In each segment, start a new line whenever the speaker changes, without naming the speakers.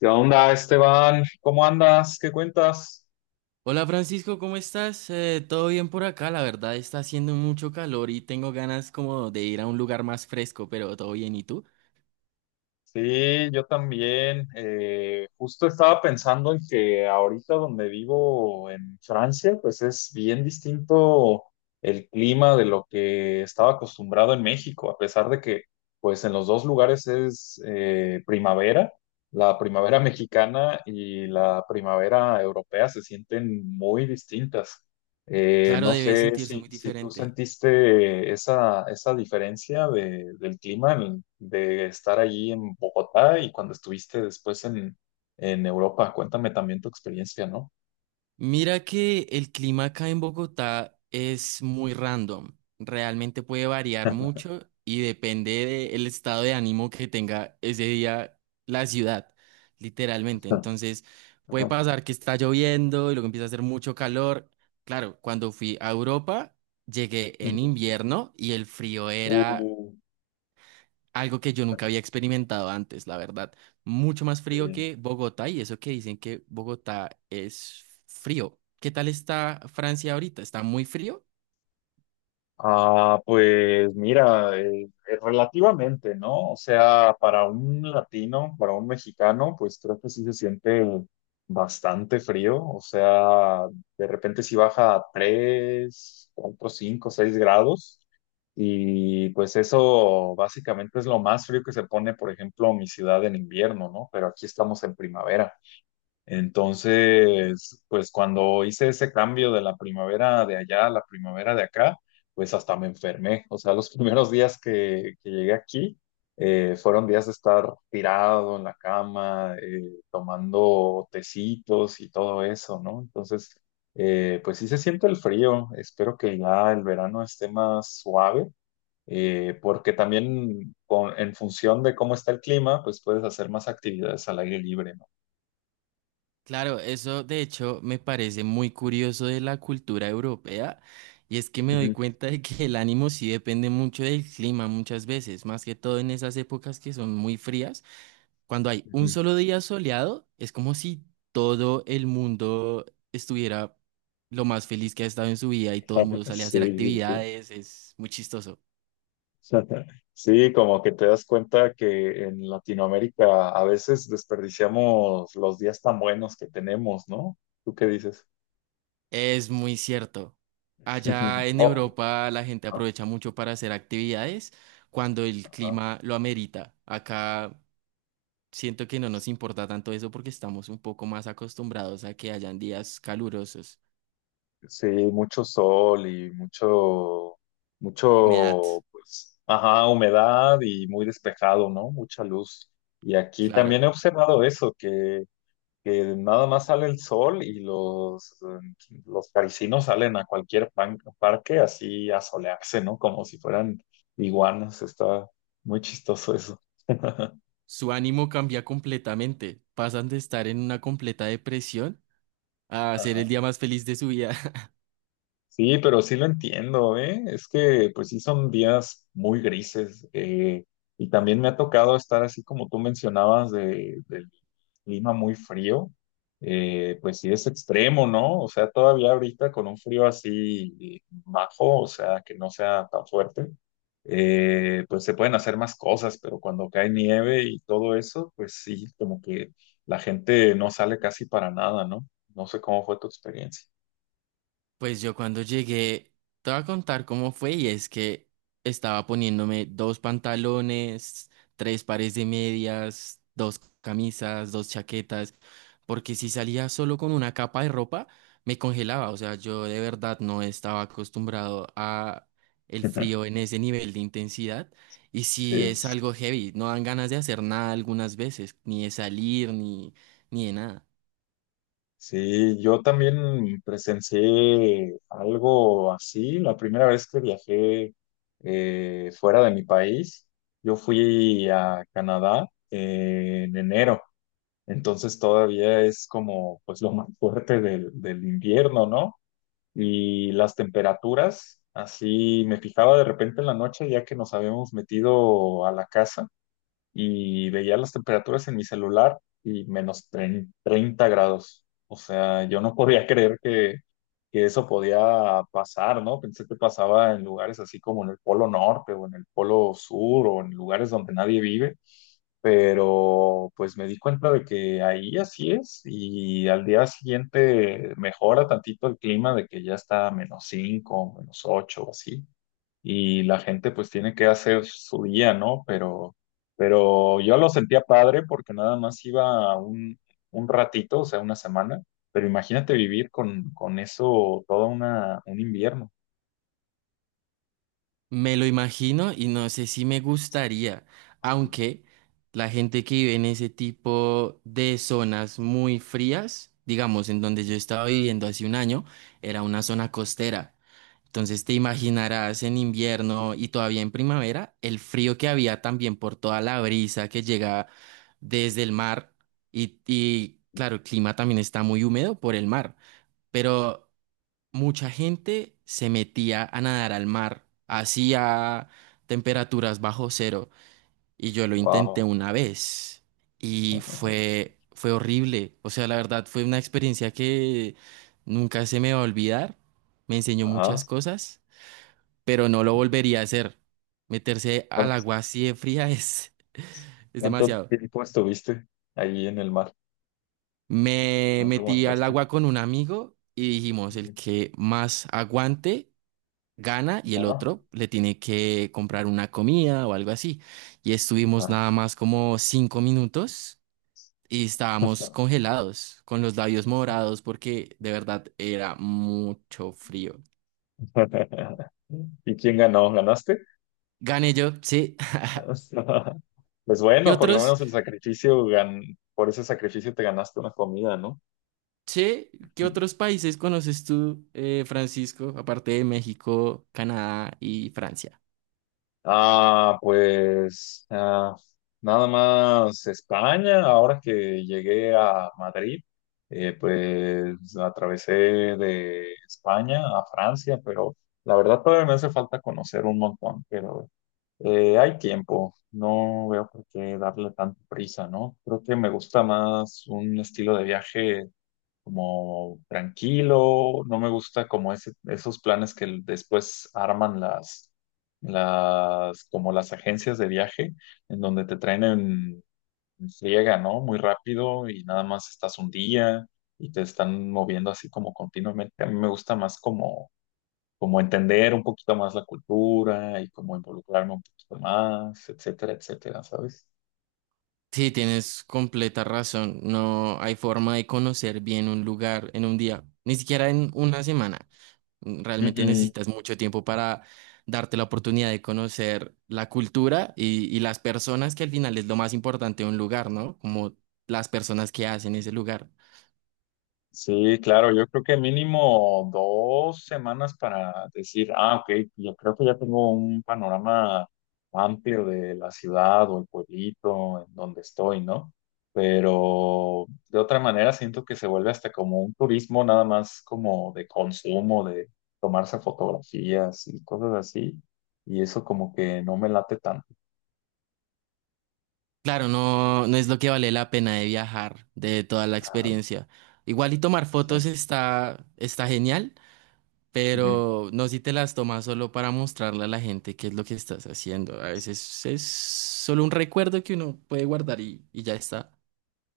¿Qué onda, Esteban? ¿Cómo andas? ¿Qué cuentas?
Hola Francisco, ¿cómo estás? Todo bien por acá, la verdad está haciendo mucho calor y tengo ganas como de ir a un lugar más fresco, pero todo bien, ¿y tú?
Sí, yo también. Justo estaba pensando en que ahorita donde vivo en Francia, pues es bien distinto el clima de lo que estaba acostumbrado en México, a pesar de que pues en los dos lugares es primavera. La primavera mexicana y la primavera europea se sienten muy distintas.
Claro,
No
debe
sé
sentirse
si,
muy
si tú
diferente.
sentiste esa diferencia del clima de estar allí en Bogotá y cuando estuviste después en Europa. Cuéntame también tu experiencia, ¿no?
Mira que el clima acá en Bogotá es muy random. Realmente puede variar mucho y depende del estado de ánimo que tenga ese día la ciudad, literalmente.
Ajá.
Entonces, puede pasar que está lloviendo y luego empieza a hacer mucho calor. Claro, cuando fui a Europa, llegué en
Ujú.
invierno y el frío era
Uh,
algo que yo nunca había experimentado antes, la verdad. Mucho más frío
eh,
que Bogotá y eso que dicen que Bogotá es frío. ¿Qué tal está Francia ahorita? ¿Está muy frío?
Ah, pues mira, relativamente, ¿no? O sea, para un latino, para un mexicano, pues creo que sí se siente bastante frío. O sea, de repente sí baja a 3, 4, 5, 6 grados. Y pues eso básicamente es lo más frío que se pone, por ejemplo, mi ciudad en invierno, ¿no? Pero aquí estamos en primavera. Entonces, pues cuando hice ese cambio de la primavera de allá a la primavera de acá, pues hasta me enfermé. O sea, los primeros días que llegué aquí fueron días de estar tirado en la cama, tomando tecitos y todo eso, ¿no? Entonces, pues sí se siente el frío. Espero que ya el verano esté más suave. Porque también en función de cómo está el clima, pues puedes hacer más actividades al aire libre, ¿no?
Claro, eso de hecho me parece muy curioso de la cultura europea y es que me doy
Ujú,
cuenta de que el ánimo sí depende mucho del clima muchas veces, más que todo en esas épocas que son muy frías. Cuando hay un
ujú.
solo día soleado, es como si todo el mundo estuviera lo más feliz que ha estado en su vida y todo el mundo
Sí,
sale a hacer
sí, sí.
actividades, es muy chistoso.
Sí, como que te das cuenta que en Latinoamérica a veces desperdiciamos los días tan buenos que tenemos, ¿no? ¿Tú qué dices?
Es muy cierto. Allá en
Oh,
Europa la gente
ah,
aprovecha mucho para hacer actividades cuando el
ah. Ah.
clima lo amerita. Acá siento que no nos importa tanto eso porque estamos un poco más acostumbrados a que hayan días calurosos,
Sí, mucho sol y mucho,
humedad,
mucho, pues, ajá, humedad y muy despejado, ¿no? Mucha luz. Y aquí
claro.
también he observado eso, que nada más sale el sol y los parisinos salen a cualquier parque así a solearse, ¿no? Como si fueran iguanas. Está muy chistoso eso.
Su ánimo cambia completamente. Pasan de estar en una completa depresión a ser el día más feliz de su vida.
Sí, pero sí lo entiendo, ¿eh? Es que pues sí son días muy grises y también me ha tocado estar así como tú mencionabas del clima muy frío, pues sí es extremo, ¿no? O sea, todavía ahorita con un frío así bajo, o sea, que no sea tan fuerte, pues se pueden hacer más cosas, pero cuando cae nieve y todo eso, pues sí, como que la gente no sale casi para nada, ¿no? No sé cómo fue tu experiencia.
Pues yo cuando llegué, te voy a contar cómo fue y es que estaba poniéndome dos pantalones, tres pares de medias, dos camisas, dos chaquetas, porque si salía solo con una capa de ropa, me congelaba, o sea, yo de verdad no estaba acostumbrado a el frío en ese nivel de intensidad y si
Sí.
es algo heavy, no dan ganas de hacer nada algunas veces, ni de salir, ni de nada.
Sí, yo también presencié algo así. La primera vez que viajé fuera de mi país, yo fui a Canadá en enero. Entonces todavía es como pues lo más fuerte del invierno, ¿no? Y las temperaturas, así me fijaba de repente en la noche ya que nos habíamos metido a la casa y veía las temperaturas en mi celular y menos 30 grados. O sea, yo no podía creer que eso podía pasar, ¿no? Pensé que pasaba en lugares así como en el Polo Norte o en el Polo Sur o en lugares donde nadie vive, pero pues me di cuenta de que ahí así es y al día siguiente mejora tantito el clima de que ya está a menos 5 menos 8 o así y la gente pues tiene que hacer su día, ¿no? Pero yo lo sentía padre porque nada más iba un ratito, o sea, una semana, pero imagínate vivir con eso todo una, un invierno.
Me lo imagino y no sé si me gustaría, aunque la gente que vive en ese tipo de zonas muy frías, digamos, en donde yo estaba viviendo hace un año, era una zona costera. Entonces te imaginarás en invierno y todavía en primavera el frío que había también por toda la brisa que llega desde el mar y claro, el clima también está muy húmedo por el mar, pero mucha gente se metía a nadar al mar, así a temperaturas bajo cero, y yo lo intenté
Wow.
una vez y fue horrible, o sea, la verdad fue una experiencia que nunca se me va a olvidar, me enseñó
Ajá.
muchas cosas, pero no lo volvería a hacer. Meterse al
¿Cuán-
agua así de fría es es
¿Cuánto
demasiado.
tiempo estuviste ahí en el mar?
Me
¿No te
metí al
aguantaste?
agua con un amigo y dijimos, el
Ujú.
que más aguante gana y el
Ah,
otro le tiene que comprar una comida o algo así. Y estuvimos
ah.
nada más como 5 minutos y estábamos congelados, con los labios morados, porque de verdad era mucho frío.
¿Y quién ganó? ¿Ganaste?
Gané yo, sí.
O sea, pues
¿Qué
bueno, por lo
otros,
menos el sacrificio, por ese sacrificio te ganaste una comida, ¿no?
che, qué otros países conoces tú, Francisco, aparte de México, Canadá y Francia?
Ah, pues ah, nada más España, ahora que llegué a Madrid, pues atravesé de España a Francia, pero la verdad todavía me hace falta conocer un montón, pero hay tiempo, no veo por qué darle tanta prisa, ¿no? Creo que me gusta más un estilo de viaje como tranquilo, no me gusta como ese, esos planes que después arman como las agencias de viaje, en donde te traen en friega, ¿no? Muy rápido y nada más estás un día y te están moviendo así como continuamente. A mí me gusta más como, como entender un poquito más la cultura y como involucrarme un poquito más, etcétera, etcétera, ¿sabes?
Sí, tienes completa razón. No hay forma de conocer bien un lugar en un día, ni siquiera en una semana. Realmente necesitas mucho tiempo para darte la oportunidad de conocer la cultura y las personas, que al final es lo más importante de un lugar, ¿no? Como las personas que hacen ese lugar.
Sí, claro, yo creo que mínimo dos semanas para decir, ah, ok, yo creo que ya tengo un panorama amplio de la ciudad o el pueblito en donde estoy, ¿no? Pero de otra manera siento que se vuelve hasta como un turismo nada más como de consumo, de tomarse fotografías y cosas así, y eso como que no me late tanto.
Claro, no, no es lo que vale la pena de viajar, de toda la
Ajá,
experiencia. Igual y tomar fotos está genial,
sí.
pero no si te las tomas solo para mostrarle a la gente qué es lo que estás haciendo. A veces es solo un recuerdo que uno puede guardar y ya está.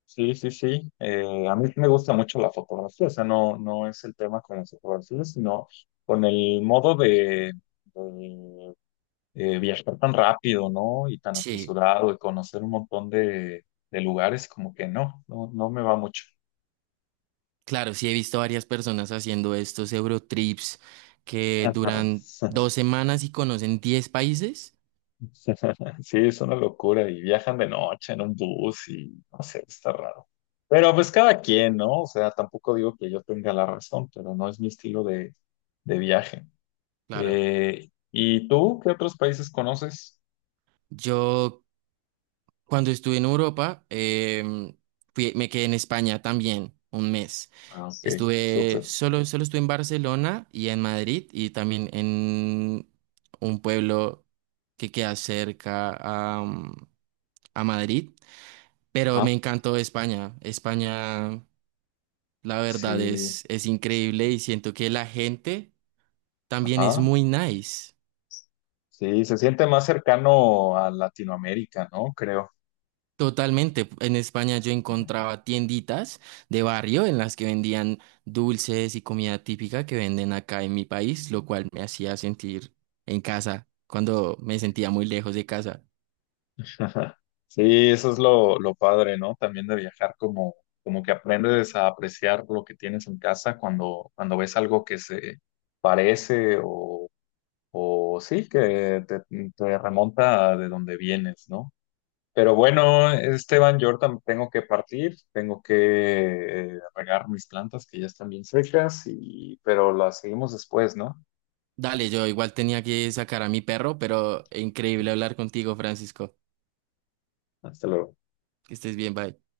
Sí, sí, sí. A mí me gusta mucho la fotografía, o sea, no, no es el tema con la fotografía, sino con el modo de, viajar tan rápido, ¿no? Y tan
Sí.
apresurado y conocer un montón de lugares, como que no, no, no me va mucho.
Claro, sí he visto varias personas haciendo estos Eurotrips que
Ajá.
duran 2 semanas y conocen 10 países.
Sí, es una locura y viajan de noche en un bus y no sé, está raro. Pero pues cada quien, ¿no? O sea, tampoco digo que yo tenga la razón, pero no es mi estilo de viaje.
Claro,
¿Y tú qué otros países conoces?
yo cuando estuve en Europa, me quedé en España también un mes.
Ah, ok,
Estuve,
súper.
solo estuve en Barcelona y en Madrid y también en un pueblo que queda cerca a Madrid, pero
Ajá.
me encantó España. La verdad
Sí,
es increíble y siento que la gente también es
ajá.
muy nice.
Sí, se siente más cercano a Latinoamérica, ¿no? Creo.
Totalmente. En España yo encontraba tienditas de barrio en las que vendían dulces y comida típica que venden acá en mi país, lo cual me hacía sentir en casa cuando me sentía muy lejos de casa.
Sí, eso es lo padre, ¿no? También de viajar, como, como que aprendes a apreciar lo que tienes en casa cuando, cuando ves algo que se parece o sí, que te remonta de donde vienes, ¿no? Pero bueno, Esteban, yo ahorita tengo que partir, tengo que regar mis plantas que ya están bien secas y pero las seguimos después, ¿no?
Dale, yo igual tenía que sacar a mi perro, pero increíble hablar contigo, Francisco.
Hasta luego.
Que estés bien, bye.